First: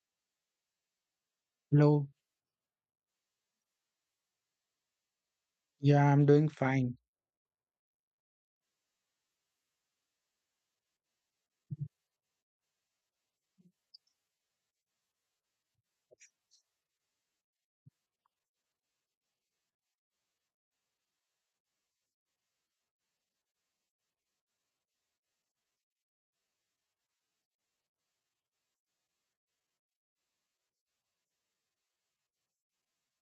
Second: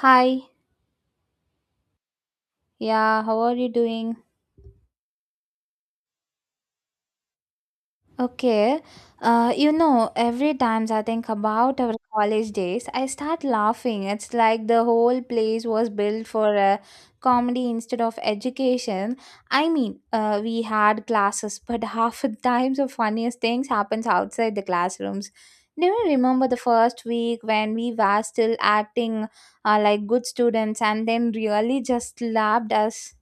Hi, Hello. yeah, how are you doing? Yeah, I'm doing fine. Okay, every times I think about our college days, I start laughing. It's like the whole place was built for comedy instead of education. We had classes, but half the times the funniest things happens outside the classrooms. Do you remember the first week when we were still acting like good students and then really just slapped us?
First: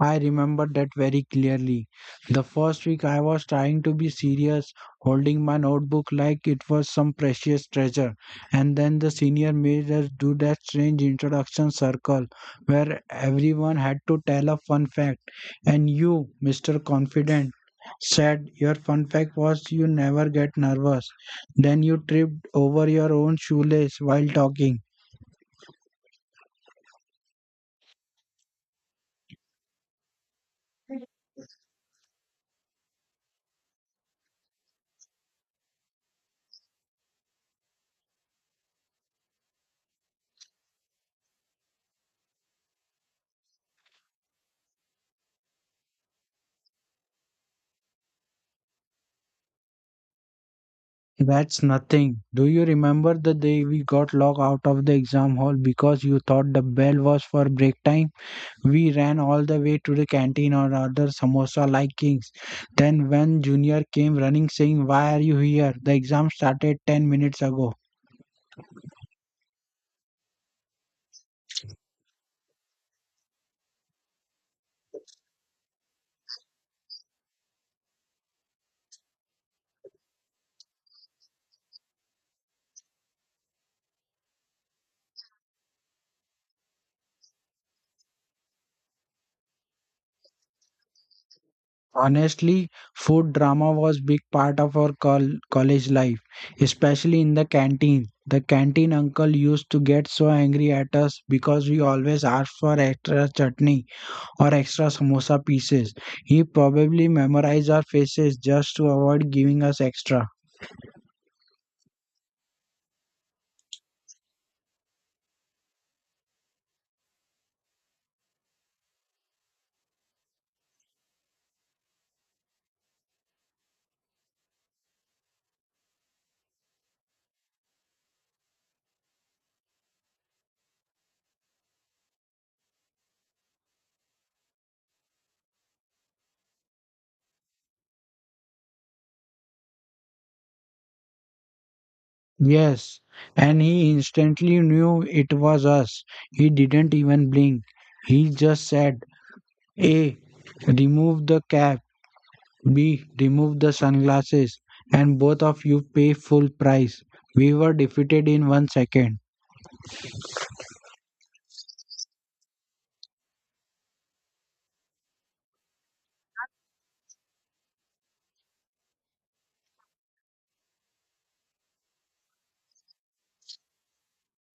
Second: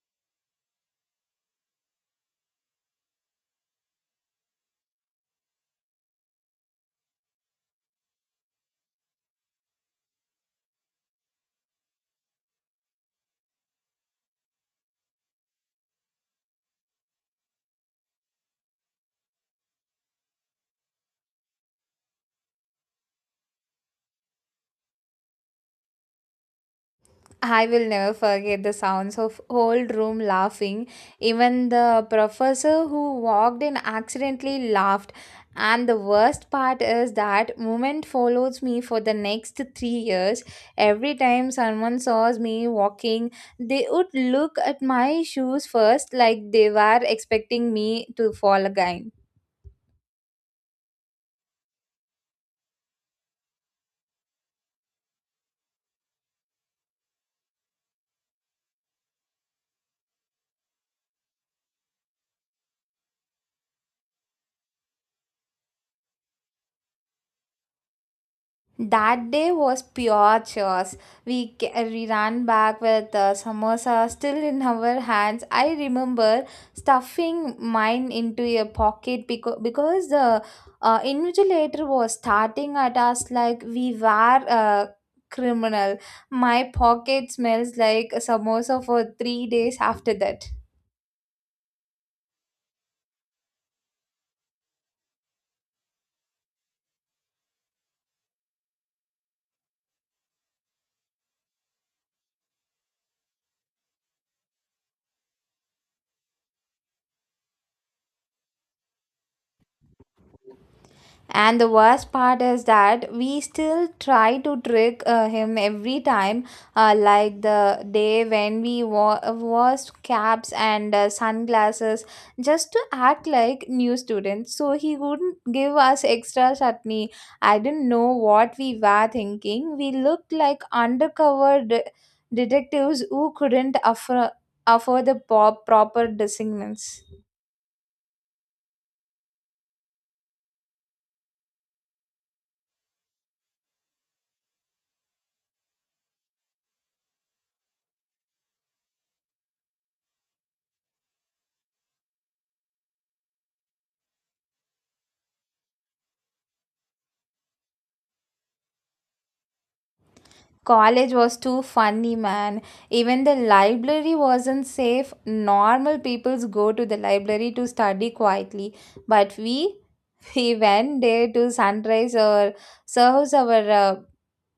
I remember that very clearly. The first week I was trying to be serious, holding my notebook like it was some precious treasure. And then the senior made us do that strange introduction circle where everyone had to tell a fun fact. And you, Mr. Confident, said your fun fact was you never get nervous. Then you tripped over your own shoelace while talking. I will never forget the sounds of whole room laughing. Even the professor who walked in accidentally laughed. And the worst part is that moment follows me for the next 3 years. Every time someone saws me walking, they would look at my shoes first, like they were expecting me to fall again. That's nothing. Do you remember the day we got locked out of the exam hall because you thought the bell was for break time? We ran all the way to the canteen or ordered samosa like kings. Then when junior came running saying, "Why are you here? The exam started 10 minutes ago." That day was pure chores. We ran back with samosa still in our hands. I remember stuffing mine into a pocket because the invigilator was starting at us like we were uh, criminal. My pocket smells like samosa for 3 days after that. Honestly, food drama was big part of our college life, especially in the canteen. The canteen uncle used to get so angry at us because we always asked for extra chutney or extra samosa pieces. He probably memorized our faces just to avoid giving us extra. And the worst part is that we still try to trick him every time, like the day when was caps and sunglasses just to act like new students, so he wouldn't give us extra chutney. I didn't know what we were thinking. We looked like undercover detectives who couldn't afford, afford the proper disciplinings. Yes, and he instantly knew it was us. He didn't even blink. He just said, A, remove the cap. B, remove the sunglasses. And both of you pay full price. We were defeated in 1 second. College was too funny, man. Even the library wasn't safe. Normal peoples go to the library to study quietly, but we we went there to sunrise or serves our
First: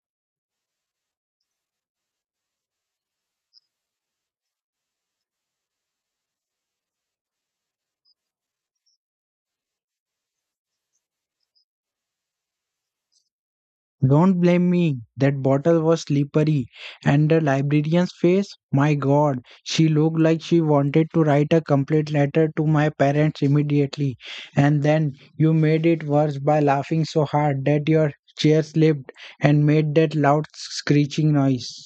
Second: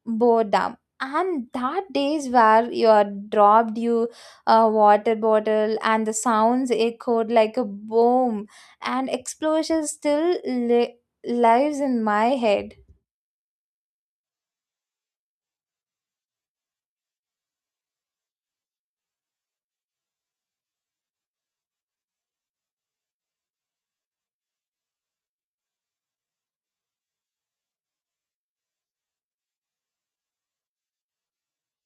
boredom. And that days where you are dropped you a water bottle and the sounds echoed like a boom and explosions still lives in my head. Don't blame me. That bottle was slippery. And the librarian's face? My god, she looked like she wanted to write a complaint letter to my parents immediately. And then you made it worse by laughing so hard that your chair slipped and made that loud screeching noise.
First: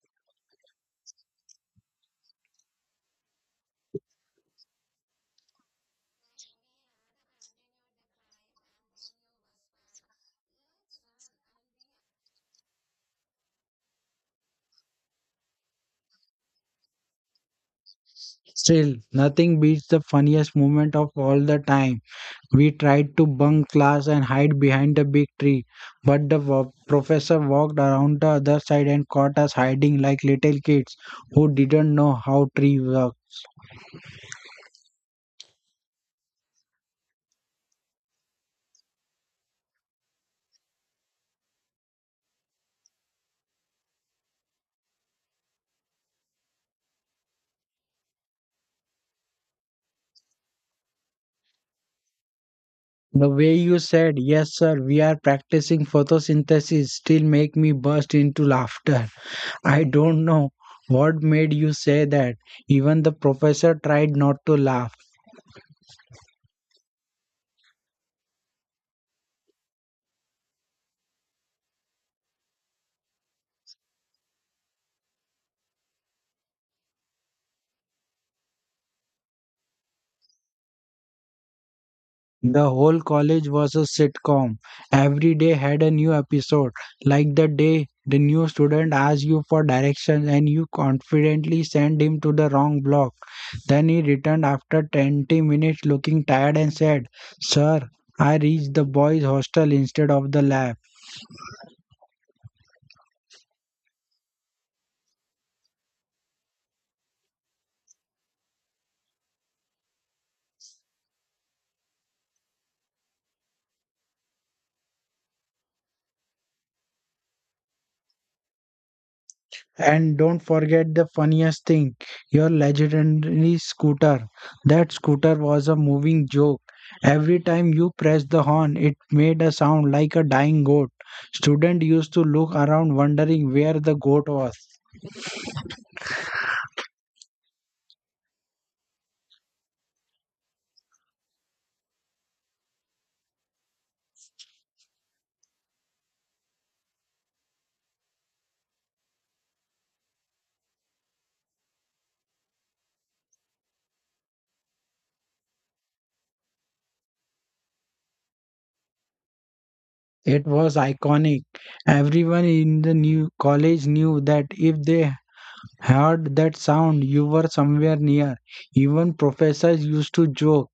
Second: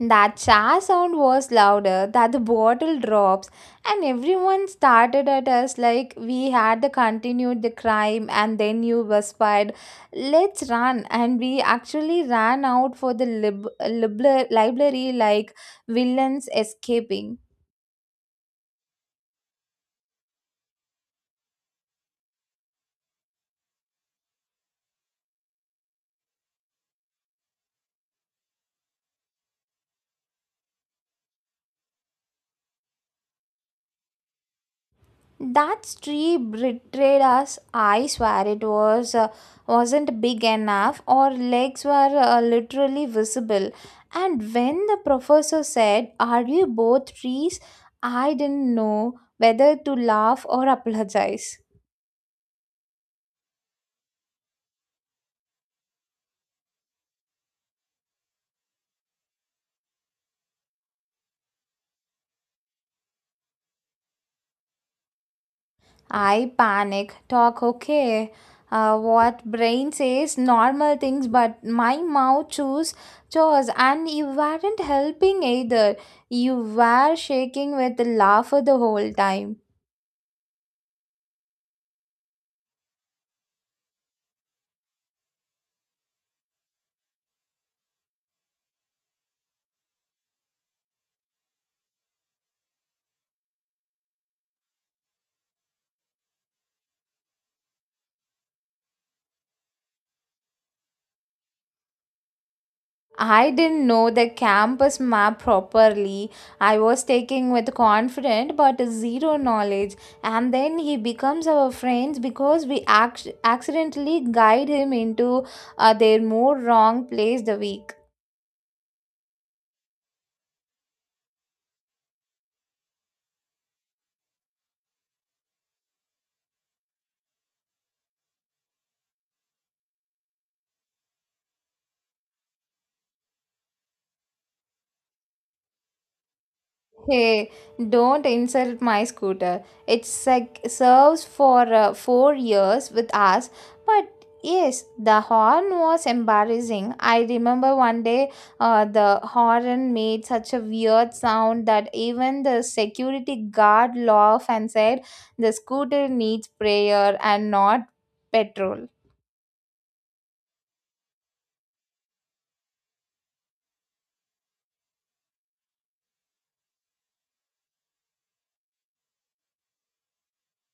That cha sound was louder, that the bottle drops, and everyone started at us like we had the continued the crime, and then you whispered, "Let's run." And we actually ran out for the library like villains escaping. Still, nothing beats the funniest moment of all the time. We tried to bunk class and hide behind the big tree, but the professor walked around the other side and caught us hiding like little kids who didn't know how tree work. That tree betrayed us. I swear it was wasn't big enough. Our legs were literally visible. And when the professor said, "Are you both trees?" I didn't know whether to laugh or apologize. The way you said, "Yes, sir, we are practicing photosynthesis," still make me burst into laughter. I don't know what made you say that. Even the professor tried not to laugh. I panic, talk okay. What brain says normal things, but my mouth choose chores, and you weren't helping either. You were shaking with laughter the whole time. The whole college was a sitcom. Every day had a new episode, like the day the new student asked you for directions and you confidently sent him to the wrong block. Then he returned after 20 minutes looking tired and said, "Sir, I reached the boys' hostel instead of the lab." I didn't know the campus map properly. I was taking with confident but zero knowledge. And then he becomes our friends because we accidentally guide him into their more wrong place the week. And don't forget the funniest thing, your legendary scooter. That scooter was a moving joke. Every time you pressed the horn, it made a sound like a dying goat. Students used to look around wondering where the goat was. Hey, don't insult my scooter. It's like serves for 4 years with us, but yes, the horn was embarrassing. I remember one day the horn made such a weird sound that even the security guard laughed and said the scooter needs prayer and not petrol. It was iconic. Everyone in the new college knew that if they heard that sound, you were somewhere near. Even professors used to joke,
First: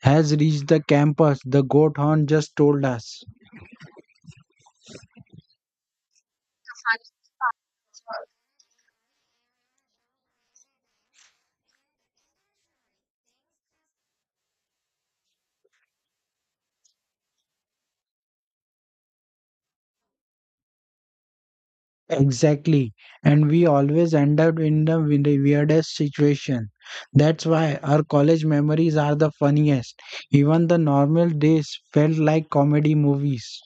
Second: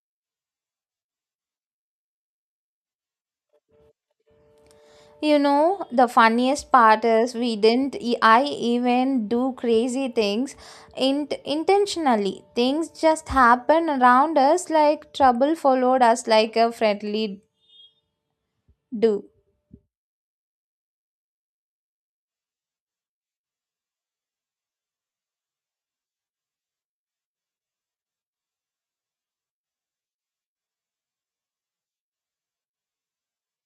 has reached the campus, the goat horn just told us. You know, the funniest part is we didn't, e- I even do crazy things intentionally. Things just happen around us like trouble followed us like a friendly do. Exactly. And we always end up in the weirdest situation. That's why our college memories are the funniest. Even the normal days felt like comedy movies.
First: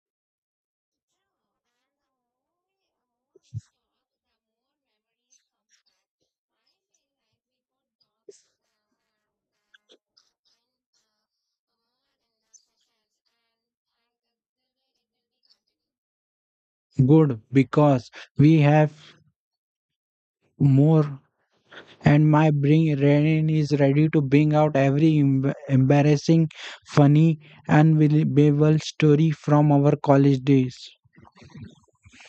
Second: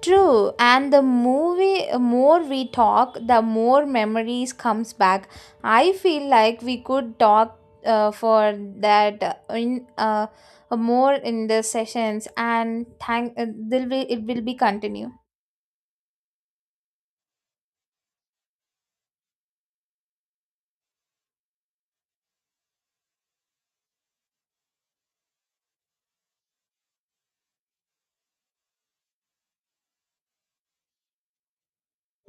True, and the movie, more we talk, the more memories comes back. I feel like we could talk for that in more in the sessions and thank there will it will be continue. Good, because we have more and my brain is ready to bring out every embarrassing, funny, unbelievable story from our college days.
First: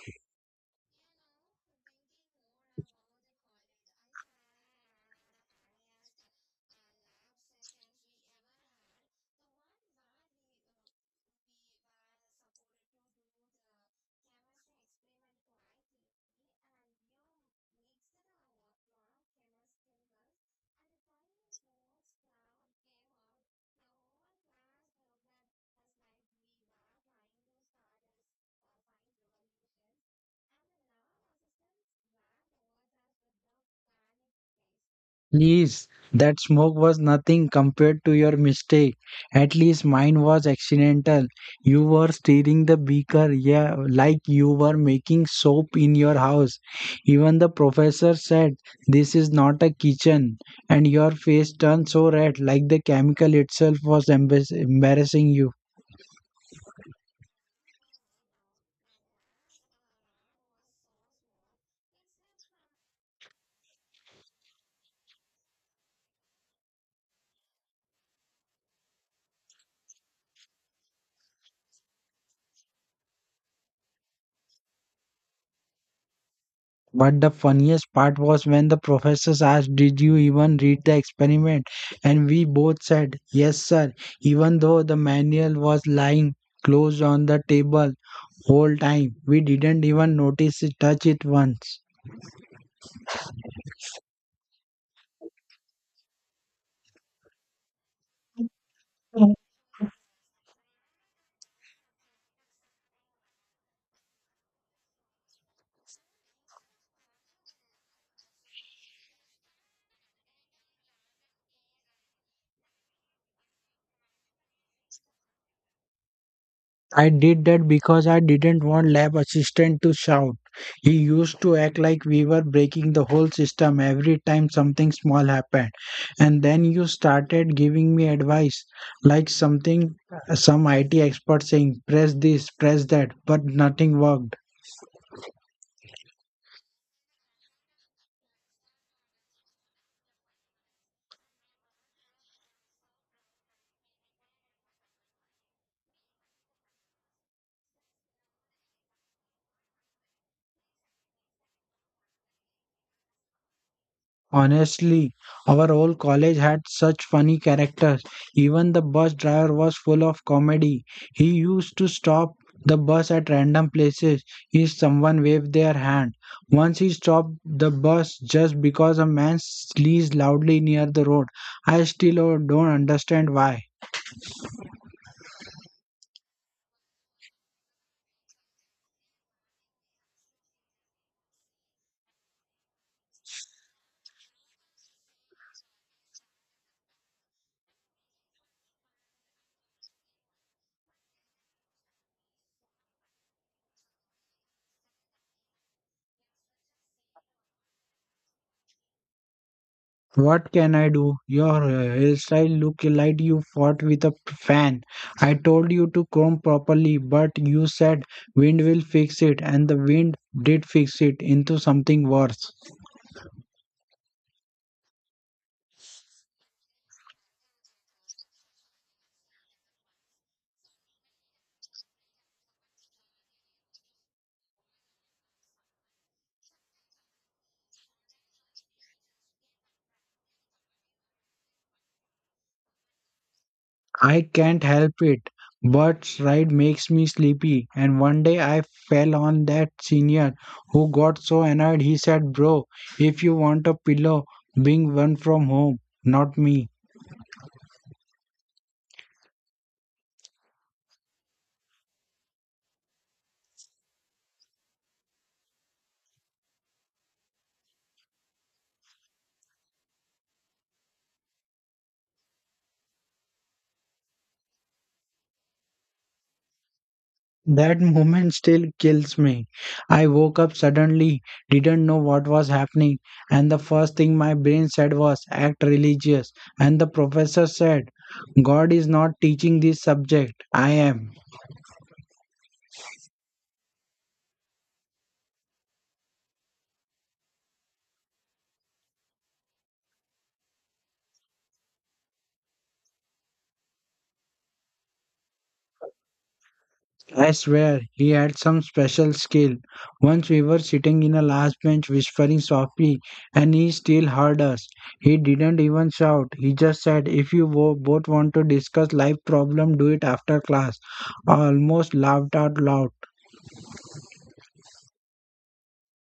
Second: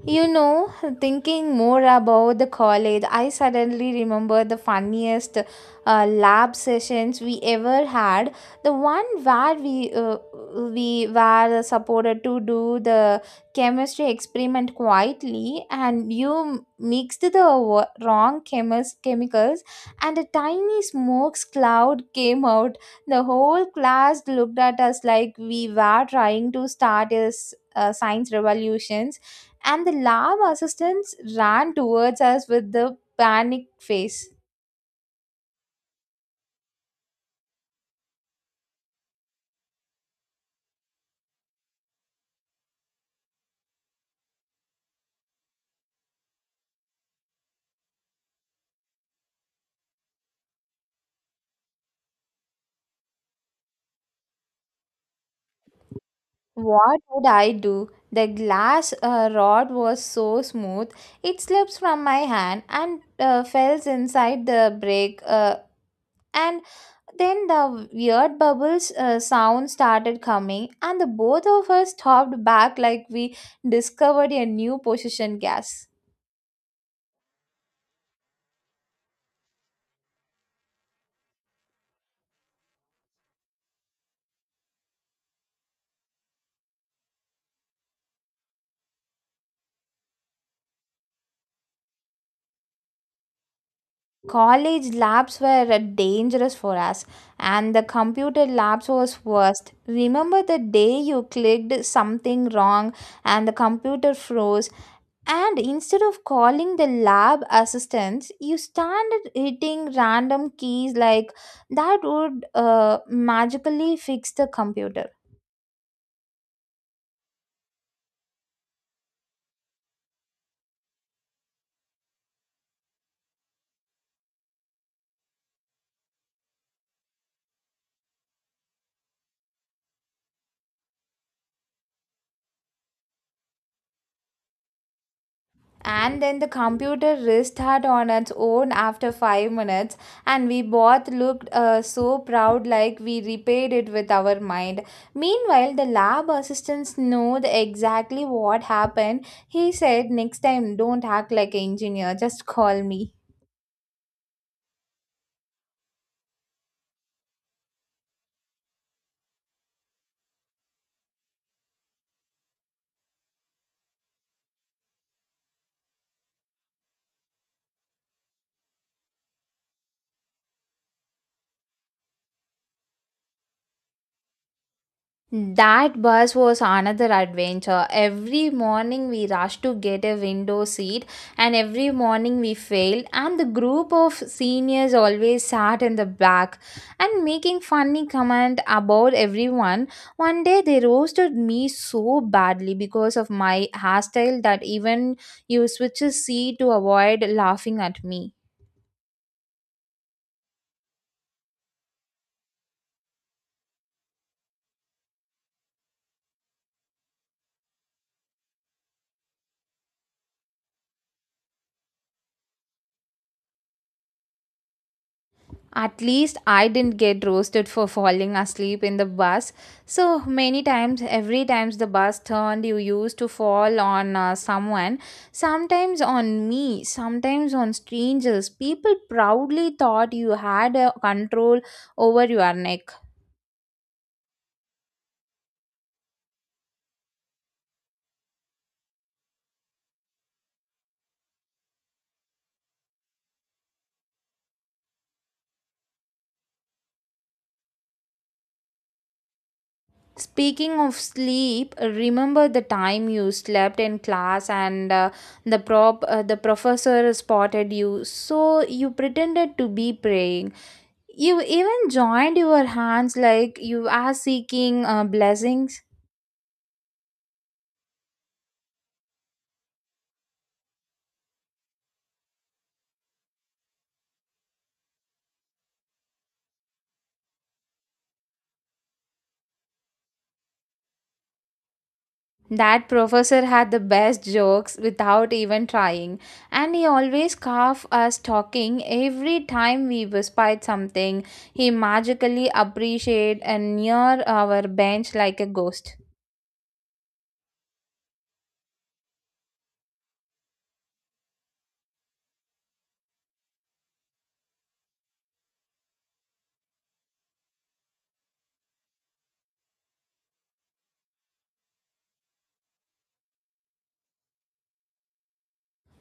You know, thinking more about the college, I suddenly remember the funniest lab sessions we ever had. The one where we were supported to do the chemistry experiment quietly, and you mixed the wrong chemicals, and a tiny smoke cloud came out. The whole class looked at us like we were trying to start a science revolution, and the lab assistants ran towards us with the panicked face. Please, that smoke was nothing compared to your mistake. At least mine was accidental. You were stirring the beaker, yeah, like you were making soap in your house. Even the professor said, "This is not a kitchen." And your face turned so red, like the chemical itself was embarrassing you. What would I do? The glass rod was so smooth, it slipped from my hand and fell inside the break. And then the weird bubbles sound started coming, and the both of us stopped back like we discovered a new position gas. But the funniest part was when the professors asked, "Did you even read the experiment?" And we both said, "Yes, sir," even though the manual was lying closed on the table whole time. We didn't even notice it, touch it once. College labs were dangerous for us, and the computer labs was worst. Remember the day you clicked something wrong and the computer froze, and instead of calling the lab assistants, you started hitting random keys like that would magically fix the computer. I did that because I didn't want lab assistant to shout. He used to act like we were breaking the whole system every time something small happened. And then you started giving me advice like something some IT expert saying press this, press that, but nothing worked. And then the computer restarted on its own after 5 minutes, and we both looked so proud like we repaired it with our mind. Meanwhile, the lab assistant knew exactly what happened. He said, "Next time, don't act like an engineer, just call me." Honestly, our whole college had such funny characters. Even the bus driver was full of comedy. He used to stop the bus at random places if someone waved their hand. Once he stopped the bus just because a man sneezed loudly near the road. I still don't understand why. That bus was another adventure. Every morning we rushed to get a window seat, and every morning we failed. And the group of seniors always sat in the back and making funny comment about everyone. One day they roasted me so badly because of my hairstyle that even you switch a seat to avoid laughing at me. What can I do? Your hairstyle look like you fought with a fan. I told you to comb properly, but you said wind will fix it, and the wind did fix it into something worse. At least I didn't get roasted for falling asleep in the bus. So many times, every times the bus turned, you used to fall on someone, sometimes on me, sometimes on strangers. People proudly thought you had a control over your neck. I can't help it, but ride makes me sleepy. And one day I fell on that senior who got so annoyed he said, "Bro, if you want a pillow, bring one from home, not me." Speaking of sleep, remember the time you slept in class and the professor spotted you. So you pretended to be praying. You even joined your hands like you are seeking blessings. That moment still kills me. I woke up suddenly, didn't know what was happening, and the first thing my brain said was, "Act religious." And the professor said, "God is not teaching this subject. I am." That professor had the best jokes without even trying, and he always carved us talking every time we whispered something. He magically appreciated and near our bench like a ghost. I swear, he had some special skill. Once we were sitting in a last bench whispering softly, and he still heard us. He didn't even shout. He just said, "If you both want to discuss life problem, do it after class." I almost laughed out loud.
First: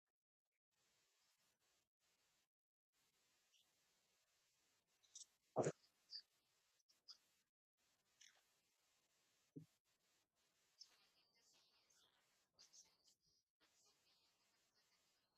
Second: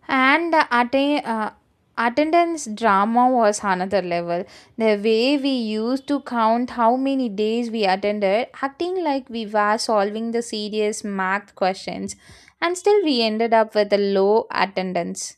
And the attendance drama was another level. The way we used to count how many days we attended acting like we were solving the serious math questions, and still we ended up with a low attendance.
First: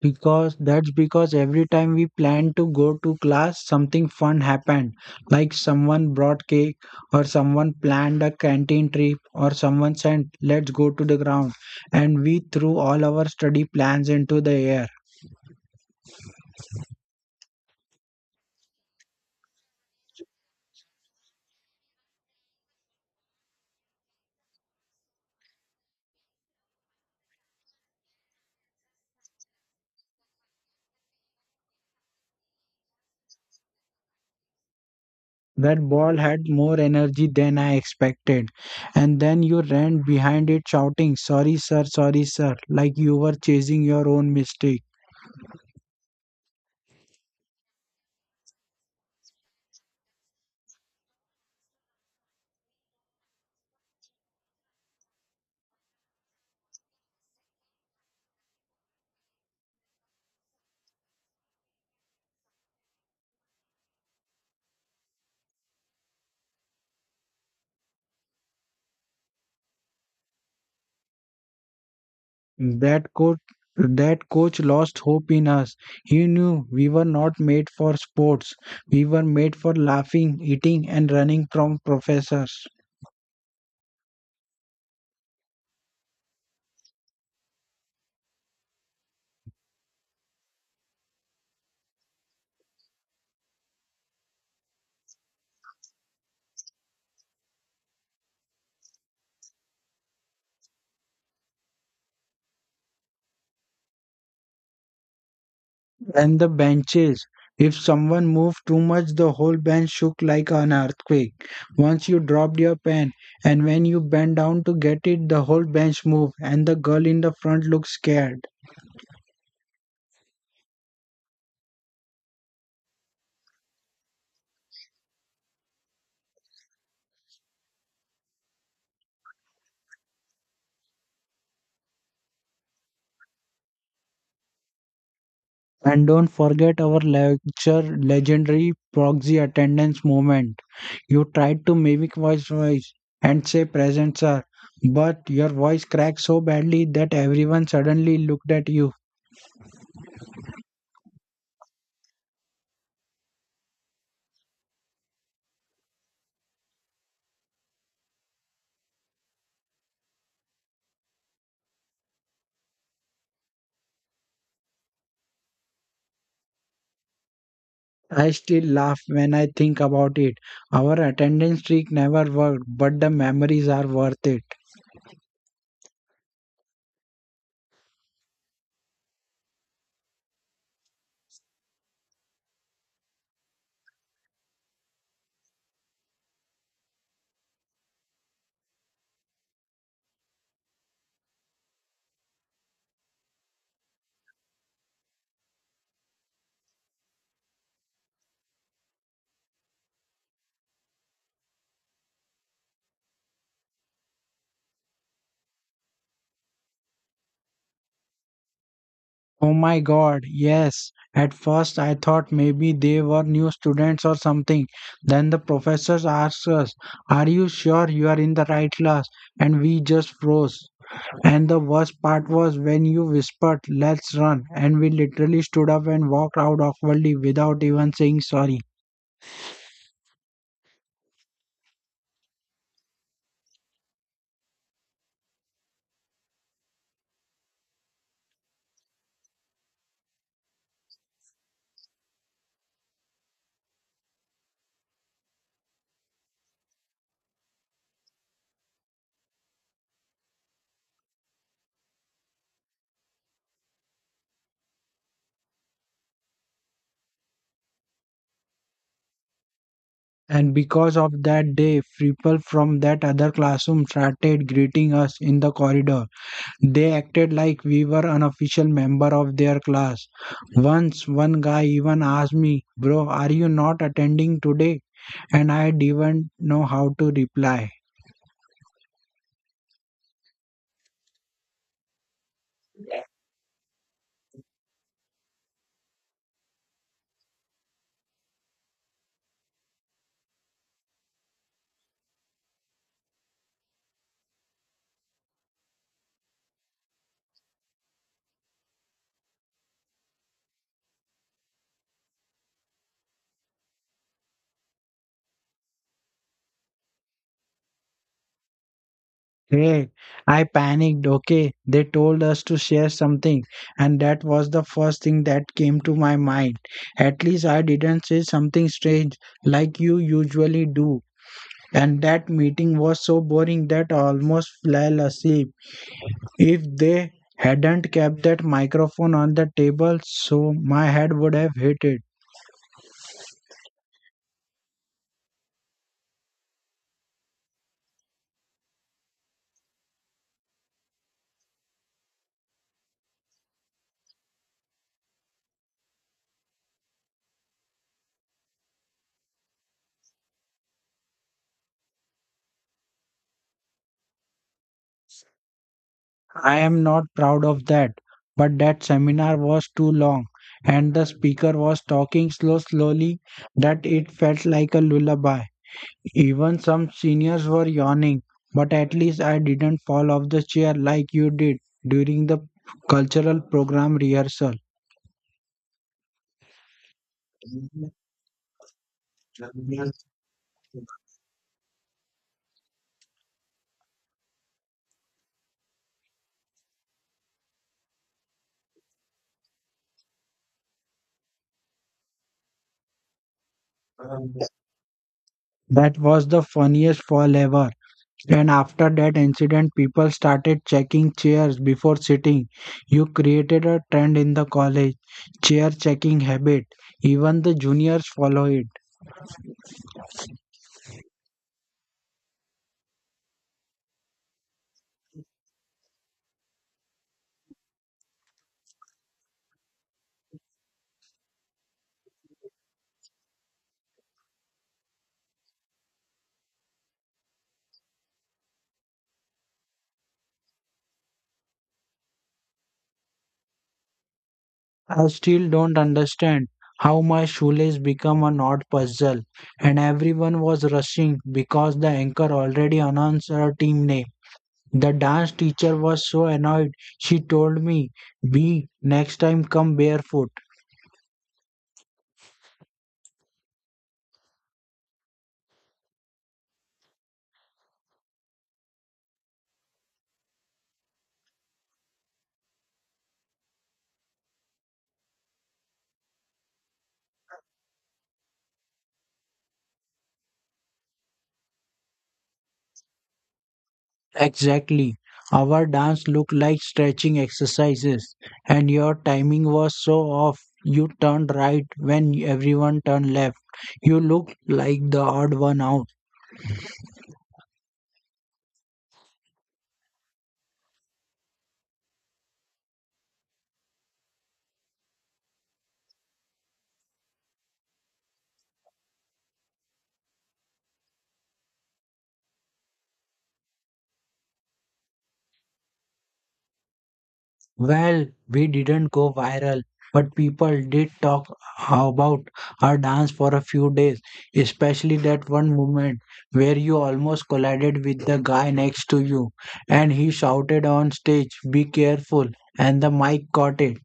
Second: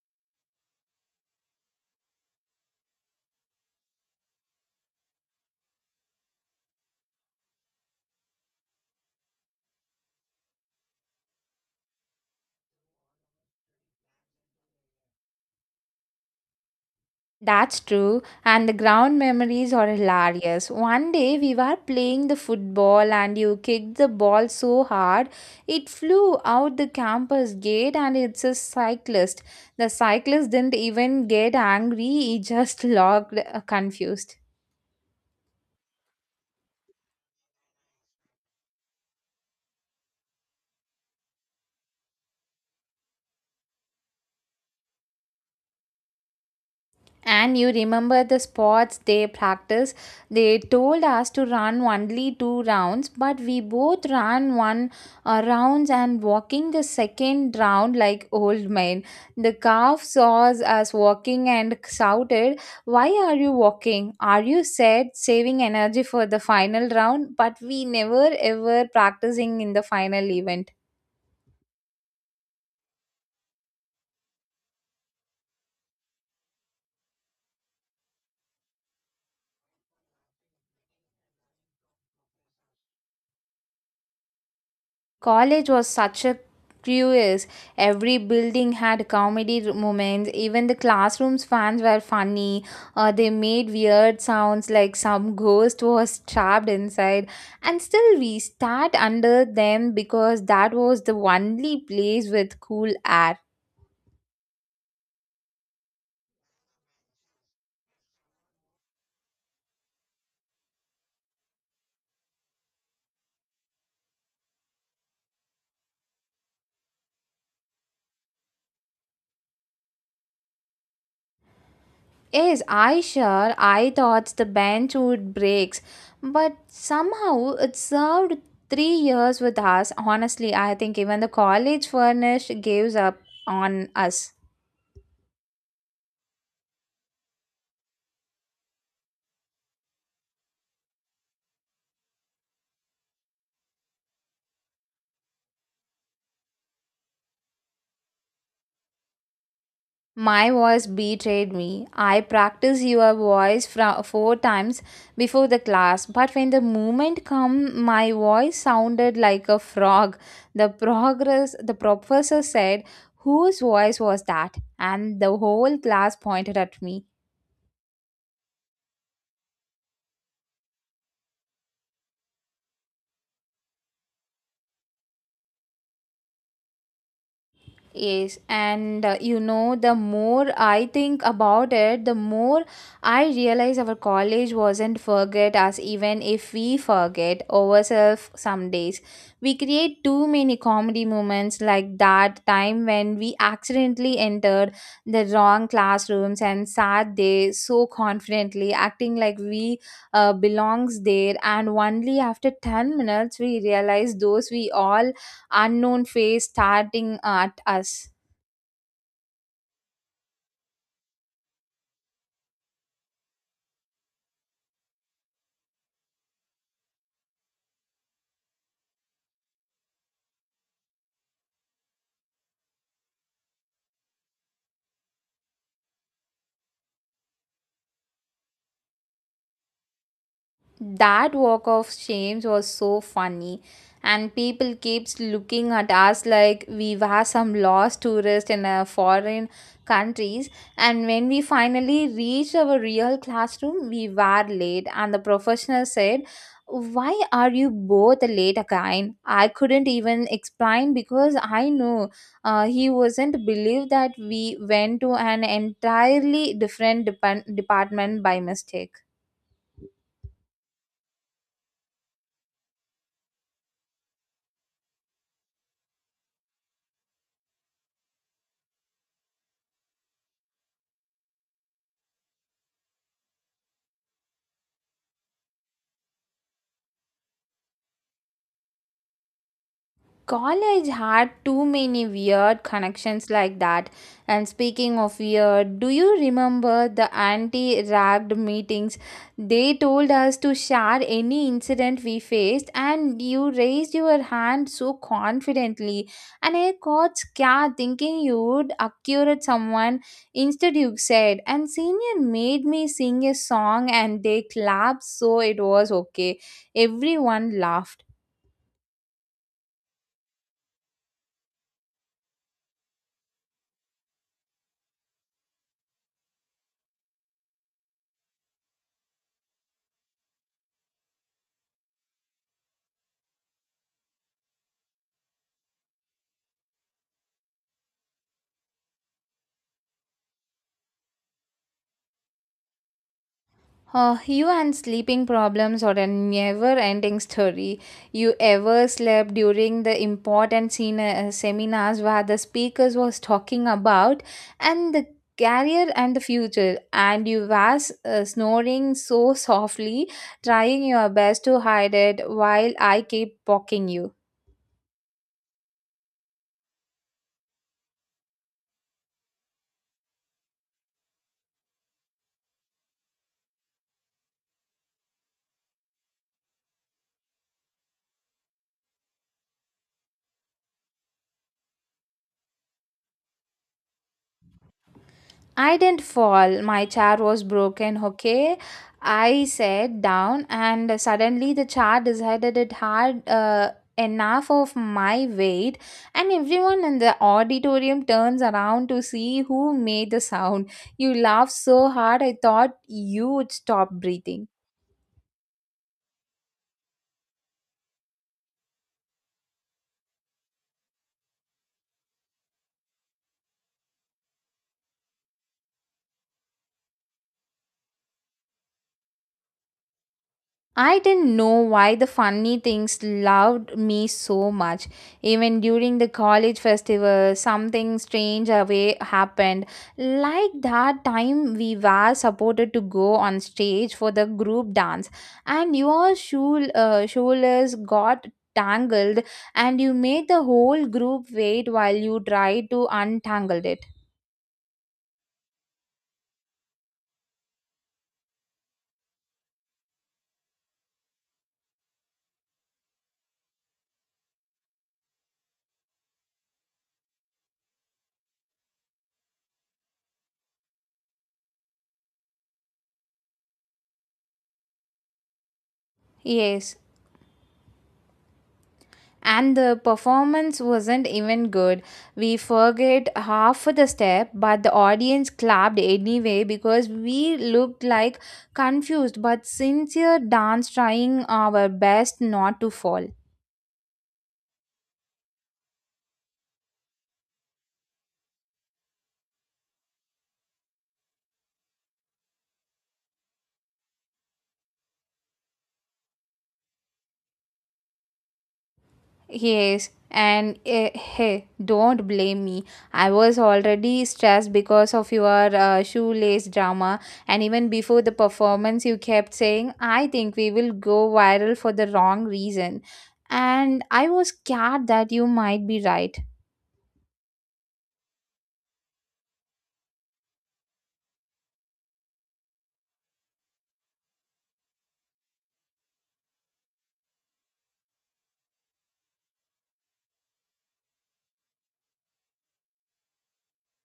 Because that's because every time we planned to go to class, something fun happened. Like someone brought cake, or someone planned a canteen trip, or someone said, let's go to the ground. And we threw all our study plans into the air. That's true, and the ground memories are hilarious. One day we were playing the football, and you kicked the ball so hard it flew out the campus gate, and it's a cyclist. The cyclist didn't even get angry, he just looked confused. That ball had more energy than I expected. And then you ran behind it shouting, "Sorry, sir, sorry, sir," like you were chasing your own mistake. And you remember the sports they practice? They told us to run only two rounds, but we both ran one rounds and walking the second round like old men. The calf saw us walking and shouted, "Why are you walking? Are you said saving energy for the final round?" But we never ever practicing in the final event. That coach, that coach lost hope in us. He knew we were not made for sports. We were made for laughing, eating, and running from professors College was such a cruise. Every building had comedy moments. Even the classroom's fans were funny. They made weird sounds like some ghost was trapped inside. And still, we sat under them because that was the only place with cool air. and the benches. If someone moved too much, the whole bench shook like an earthquake. Once you dropped your pen, and when you bent down to get it, the whole bench moved, and the girl in the front looked scared. Yes, I sure. I thought the bench would breaks, but somehow it served 3 years with us. Honestly, I think even the college furnished gives up on us. And don't forget our lecture legendary proxy attendance moment. You tried to mimic my voice and say "present sir," but your voice cracked so badly that everyone suddenly looked at you. My voice betrayed me. I practiced your voice four times before the class, but when the moment come, my voice sounded like a frog. The progress, the professor said, "Whose voice was that?" and the whole class pointed at me. I still laugh when I think about it. Our attendance trick never worked, but the memories are worth it. Yes, and you know, the more I think about it, the more I realize our college wasn't forget us, even if we forget ourselves some days. We create too many comedy moments like that time when we accidentally entered the wrong classrooms and sat there so confidently, acting like we belongs there. And only after 10 minutes, we realized those we all unknown face starting at us. Oh my god, yes. At first I thought maybe they were new students or something. Then the professors asked us, "Are you sure you are in the right class?" And we just froze. And the worst part was when you whispered, "Let's run," and we literally stood up and walked out awkwardly without even saying sorry. That walk of shame was so funny, and people keeps looking at us like we were some lost tourist in a foreign countries. And when we finally reached our real classroom, we were late, and the professional said, "Why are you both late again?" I couldn't even explain because I knew he wasn't believe that we went to an entirely different department by mistake. And because of that day, people from that other classroom started greeting us in the corridor. They acted like we were an official member of their class. Once, one guy even asked me, "Bro, are you not attending today?" And I didn't know how to reply. College had too many weird connections like that. And speaking of weird, do you remember the anti ragged meetings? They told us to share any incident we faced, and you raised your hand so confidently. And I got scared thinking you would accurate someone. Instead, you said, and senior made me sing a song, and they clapped, so it was okay. Everyone laughed. Hey, I panicked. Okay, they told us to share something, and that was the first thing that came to my mind. At least I didn't say something strange like you usually do. And that meeting was so boring that I almost fell asleep. If they hadn't kept that microphone on the table, so my head would have hit it. You and sleeping problems are a never-ending story. You ever slept during the important seminars where the speakers was talking about and the career and the future, and you was snoring so softly, trying your best to hide it while I keep poking you. I am not proud of that, but that seminar was too long and the speaker was talking so slowly that it felt like a lullaby. Even some seniors were yawning, but at least I didn't fall off the chair like you did during the cultural program rehearsal. I didn't fall. My chair was broken, okay? I sat down and suddenly the chair decided it had enough of my weight, and everyone in the auditorium turns around to see who made the sound. You laughed so hard, I thought you would stop breathing. That was the funniest fall ever. And after that incident, people started checking chairs before sitting. You created a trend in the college chair checking habit. Even the juniors follow it. I didn't know why the funny things loved me so much. Even during the college festival, something strange away happened. Like that time we were supported to go on stage for the group dance, and your shoe, shoulders got tangled, and you made the whole group wait while you tried to untangle it. I still don't understand how my shoelace became an odd puzzle, and everyone was rushing because the anchor already announced her team name. The dance teacher was so annoyed, she told me, "B, next time come barefoot." Yes, and the performance wasn't even good. We forget half of the step, but the audience clapped anyway because we looked like confused but sincere dance trying our best not to fall. Exactly. Our dance looked like stretching exercises, and your timing was so off. You turned right when everyone turned left. You looked like the odd one out. Yes, and hey, don't blame me. I was already stressed because of your shoelace drama, and even before the performance, you kept saying, I think we will go viral for the wrong reason. And I was scared that you might be right. Well, we didn't go viral, but people did talk about our dance for a few days, especially that one moment where you almost collided with the guy next to you and he shouted on stage, "Be careful!" And the mic caught it.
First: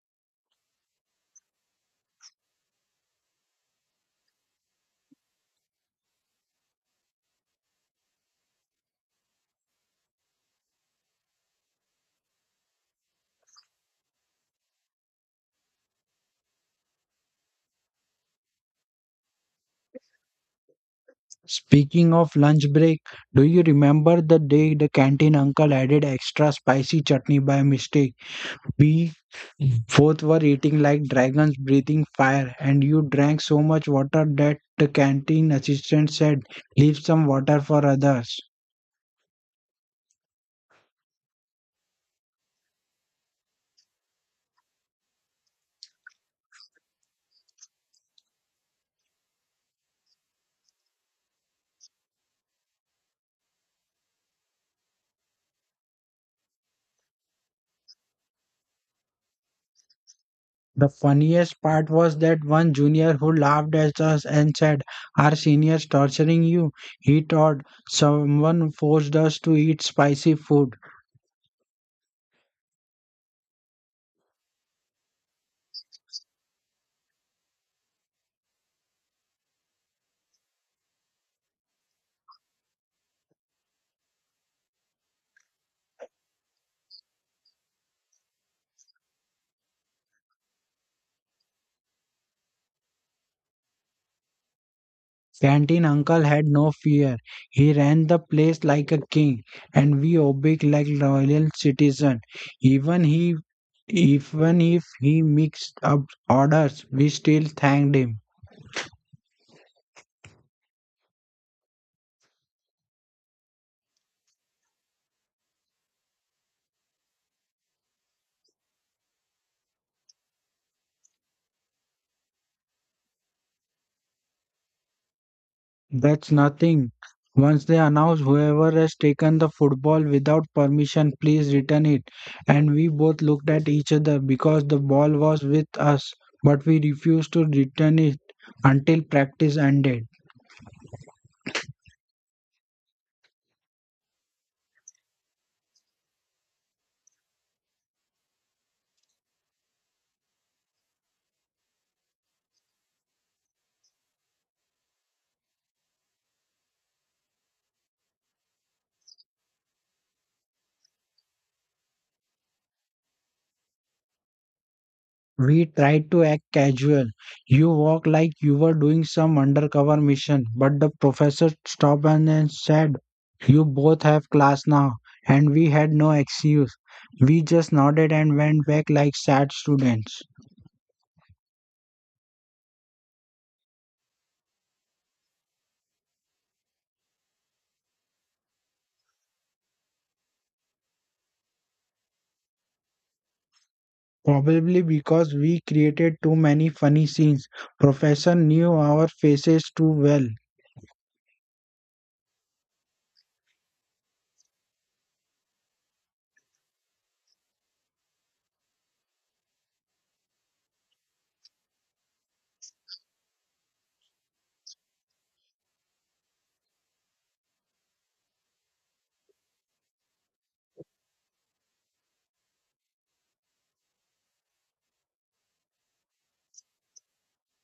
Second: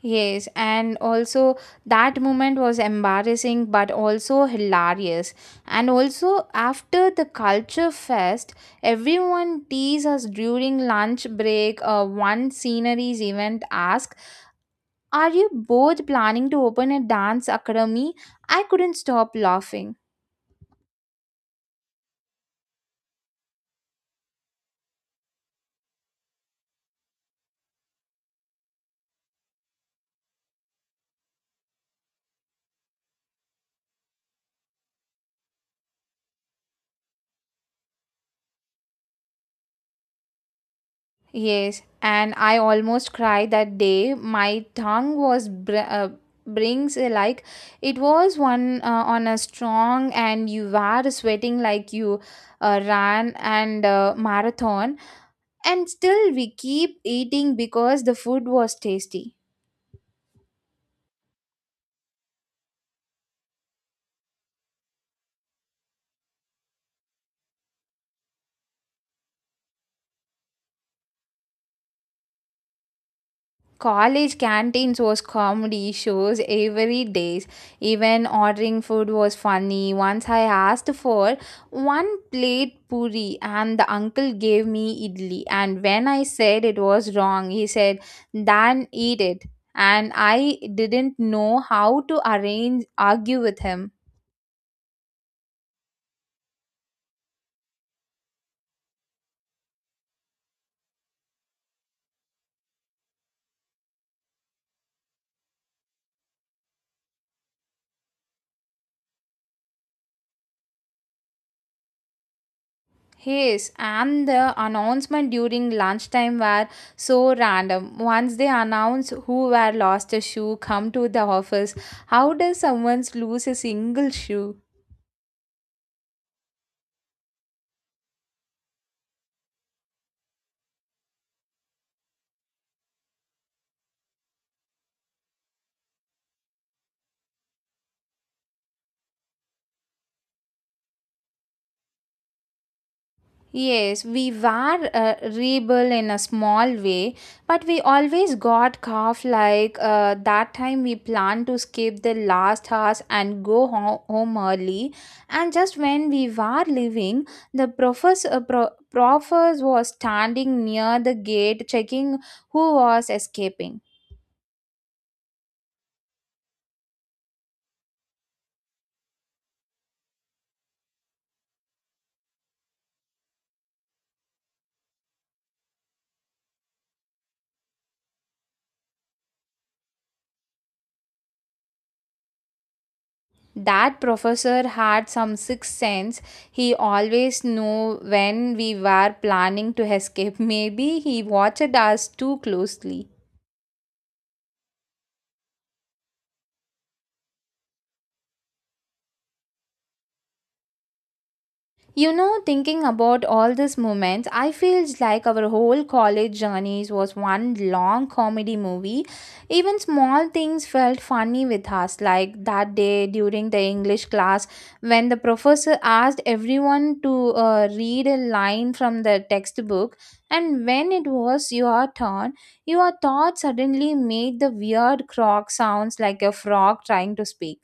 Yes, and also that moment was embarrassing but also hilarious. And also, after the culture fest, everyone teased us during lunch break. One sceneries event asked, are you both planning to open a dance academy? I couldn't stop laughing. Speaking of lunch break, do you remember the day the canteen uncle added extra spicy chutney by mistake? We both were eating like dragons breathing fire, and you drank so much water that the canteen assistant said, "Leave some water for others." Yes, and I almost cried that day. My tongue was brings like it was one on a strong, and you were sweating like you ran and marathon, and still we keep eating because the food was tasty. The funniest part was that one junior who laughed at us and said, "Our senior's torturing you." He thought someone forced us to eat spicy food. College canteens was comedy shows every days. Even ordering food was funny. Once I asked for one plate puri and the uncle gave me idli and when I said it was wrong, he said, "Then eat it." And I didn't know how to arrange argue with him. Canteen uncle had no fear. He ran the place like a king, and we obeyed like loyal citizens. Even he Even if he mixed up orders, we still thanked him. Yes, and the announcement during lunchtime were so random. Once they announced who were lost a shoe, come to the office. How does someone lose a single shoe? That's nothing. Once they announced whoever has taken the football without permission, please return it. And we both looked at each other because the ball was with us, but we refused to return it until practice ended. Yes, we were a rebel in a small way, but we always got calf like that time we planned to skip the last house and go home early. And just when we were leaving, the professor, professor was standing near the gate checking who was escaping. We tried to act casual. You walk like you were doing some undercover mission, but the professor stopped and then said, "You both have class now." And we had no excuse. We just nodded and went back like sad students. That professor had some sixth sense. He always knew when we were planning to escape. Maybe he watched us too closely. Probably because we created too many funny scenes. Professor knew our faces too well. You know, thinking about all these moments, I feel like our whole college journeys was one long comedy movie. Even small things felt funny with us, like that day during the English class when the professor asked everyone to read a line from the textbook, and when it was your turn, your thought suddenly made the weird croak sounds like a frog trying to speak.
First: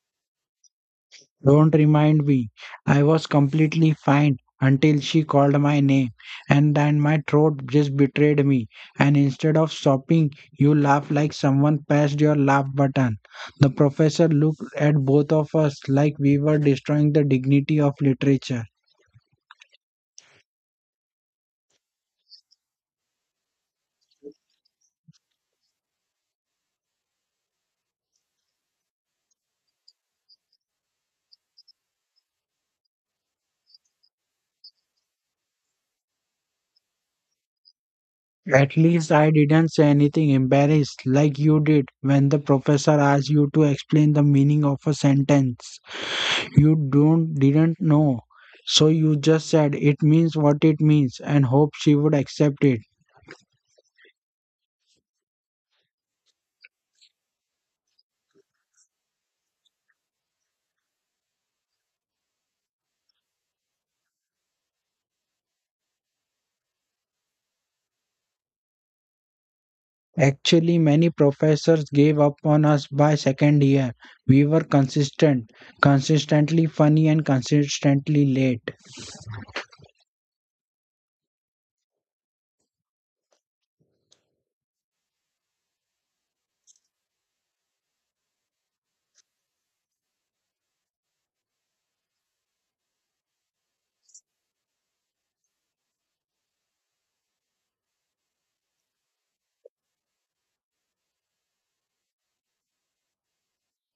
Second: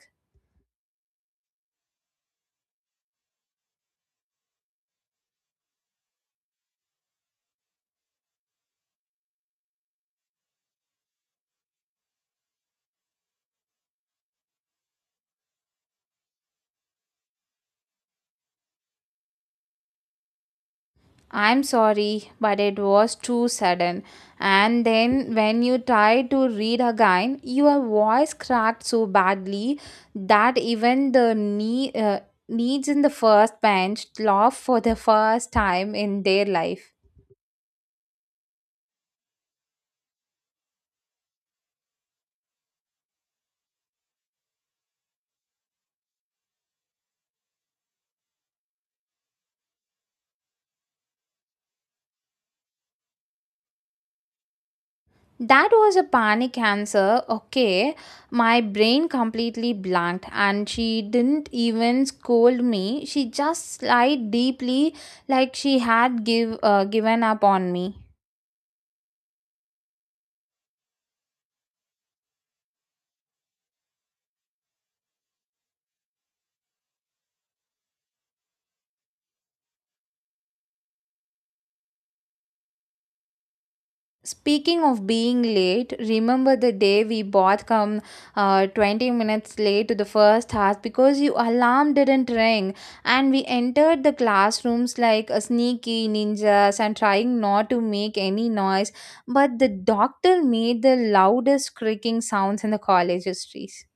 Don't remind me. I was completely fine until she called my name, and then my throat just betrayed me. And instead of stopping, you laughed like someone pressed your laugh button. The professor looked at both of us like we were destroying the dignity of literature. I'm sorry, but it was too sudden. And then, when you tried to read again, your voice cracked so badly that even the needs in the first bench laughed for the first time in their life. At least I didn't say anything embarrassed like you did when the professor asked you to explain the meaning of a sentence. You don't didn't know. So you just said it means what it means and hope she would accept it. That was a panic answer. Okay, my brain completely blanked, and she didn't even scold me. She just sighed deeply, like she had given up on me. Actually, many professors gave up on us by second year. We were consistent, Consistently funny and consistently late. Speaking of being late, remember the day we both come 20 minutes late to the first class because your alarm didn't ring and we entered the classrooms like a sneaky ninjas and trying not to make any noise, but the doctor made the loudest creaking sounds in the college histories.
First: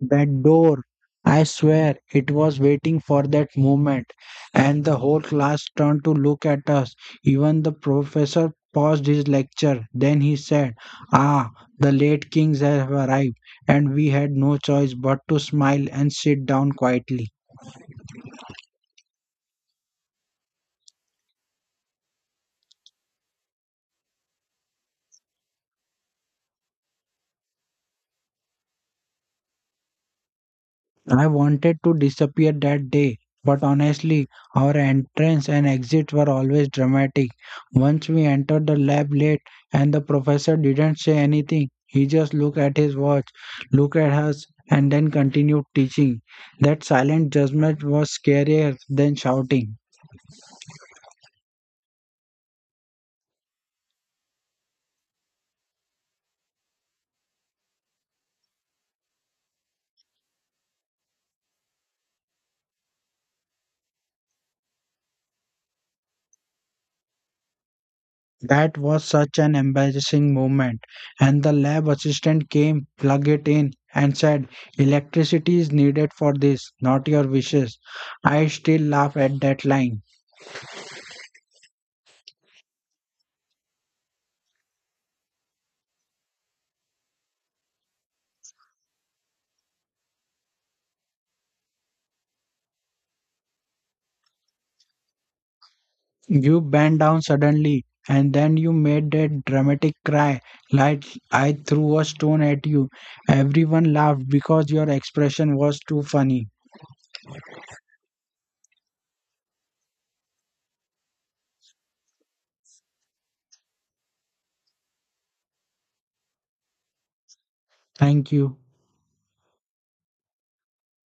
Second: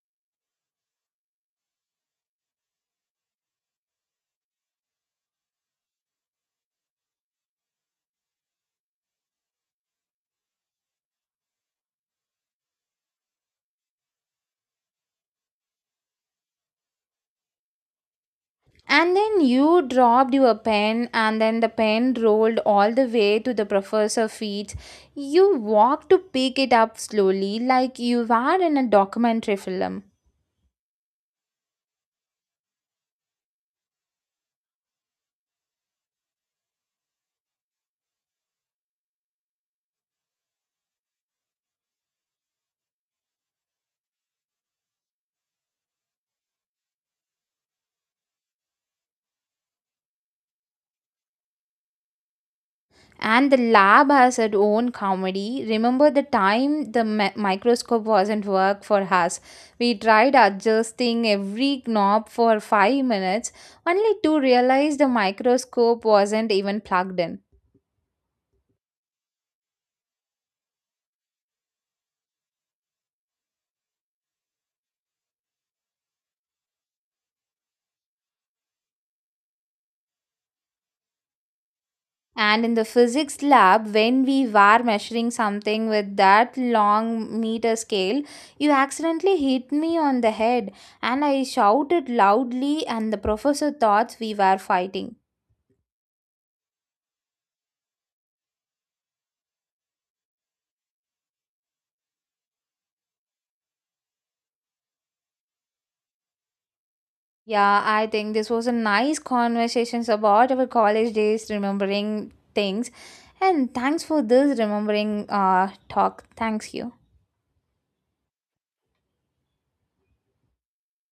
That door, I swear it was waiting for that moment, and the whole class turned to look at us. Even the professor paused his lecture. Then he said, "Ah, the late kings have arrived," and we had no choice but to smile and sit down quietly. And then you dropped your pen, and then the pen rolled all the way to the professor's feet. You walked to pick it up slowly, like you were in a documentary film. I wanted to disappear that day, but honestly, our entrance and exit were always dramatic. Once we entered the lab late and the professor didn't say anything, he just looked at his watch, looked at us, and then continued teaching. That silent judgment was scarier than shouting. And the lab has its own comedy. Remember the time the microscope wasn't work for us? We tried adjusting every knob for 5 minutes, only to realize the microscope wasn't even plugged in. That was such an embarrassing moment. And the lab assistant came, plugged it in, and said, "Electricity is needed for this, not your wishes." I still laugh at that line. And in the physics lab, when we were measuring something with that long meter scale, you accidentally hit me on the head, and I shouted loudly, and the professor thought we were fighting. You bent down suddenly, and then you made that dramatic cry like I threw a stone at you. Everyone laughed because your expression was too funny. Yeah, I think this was a nice conversations about our college days, remembering things, and thanks for this remembering talk. Thanks you. Thank you.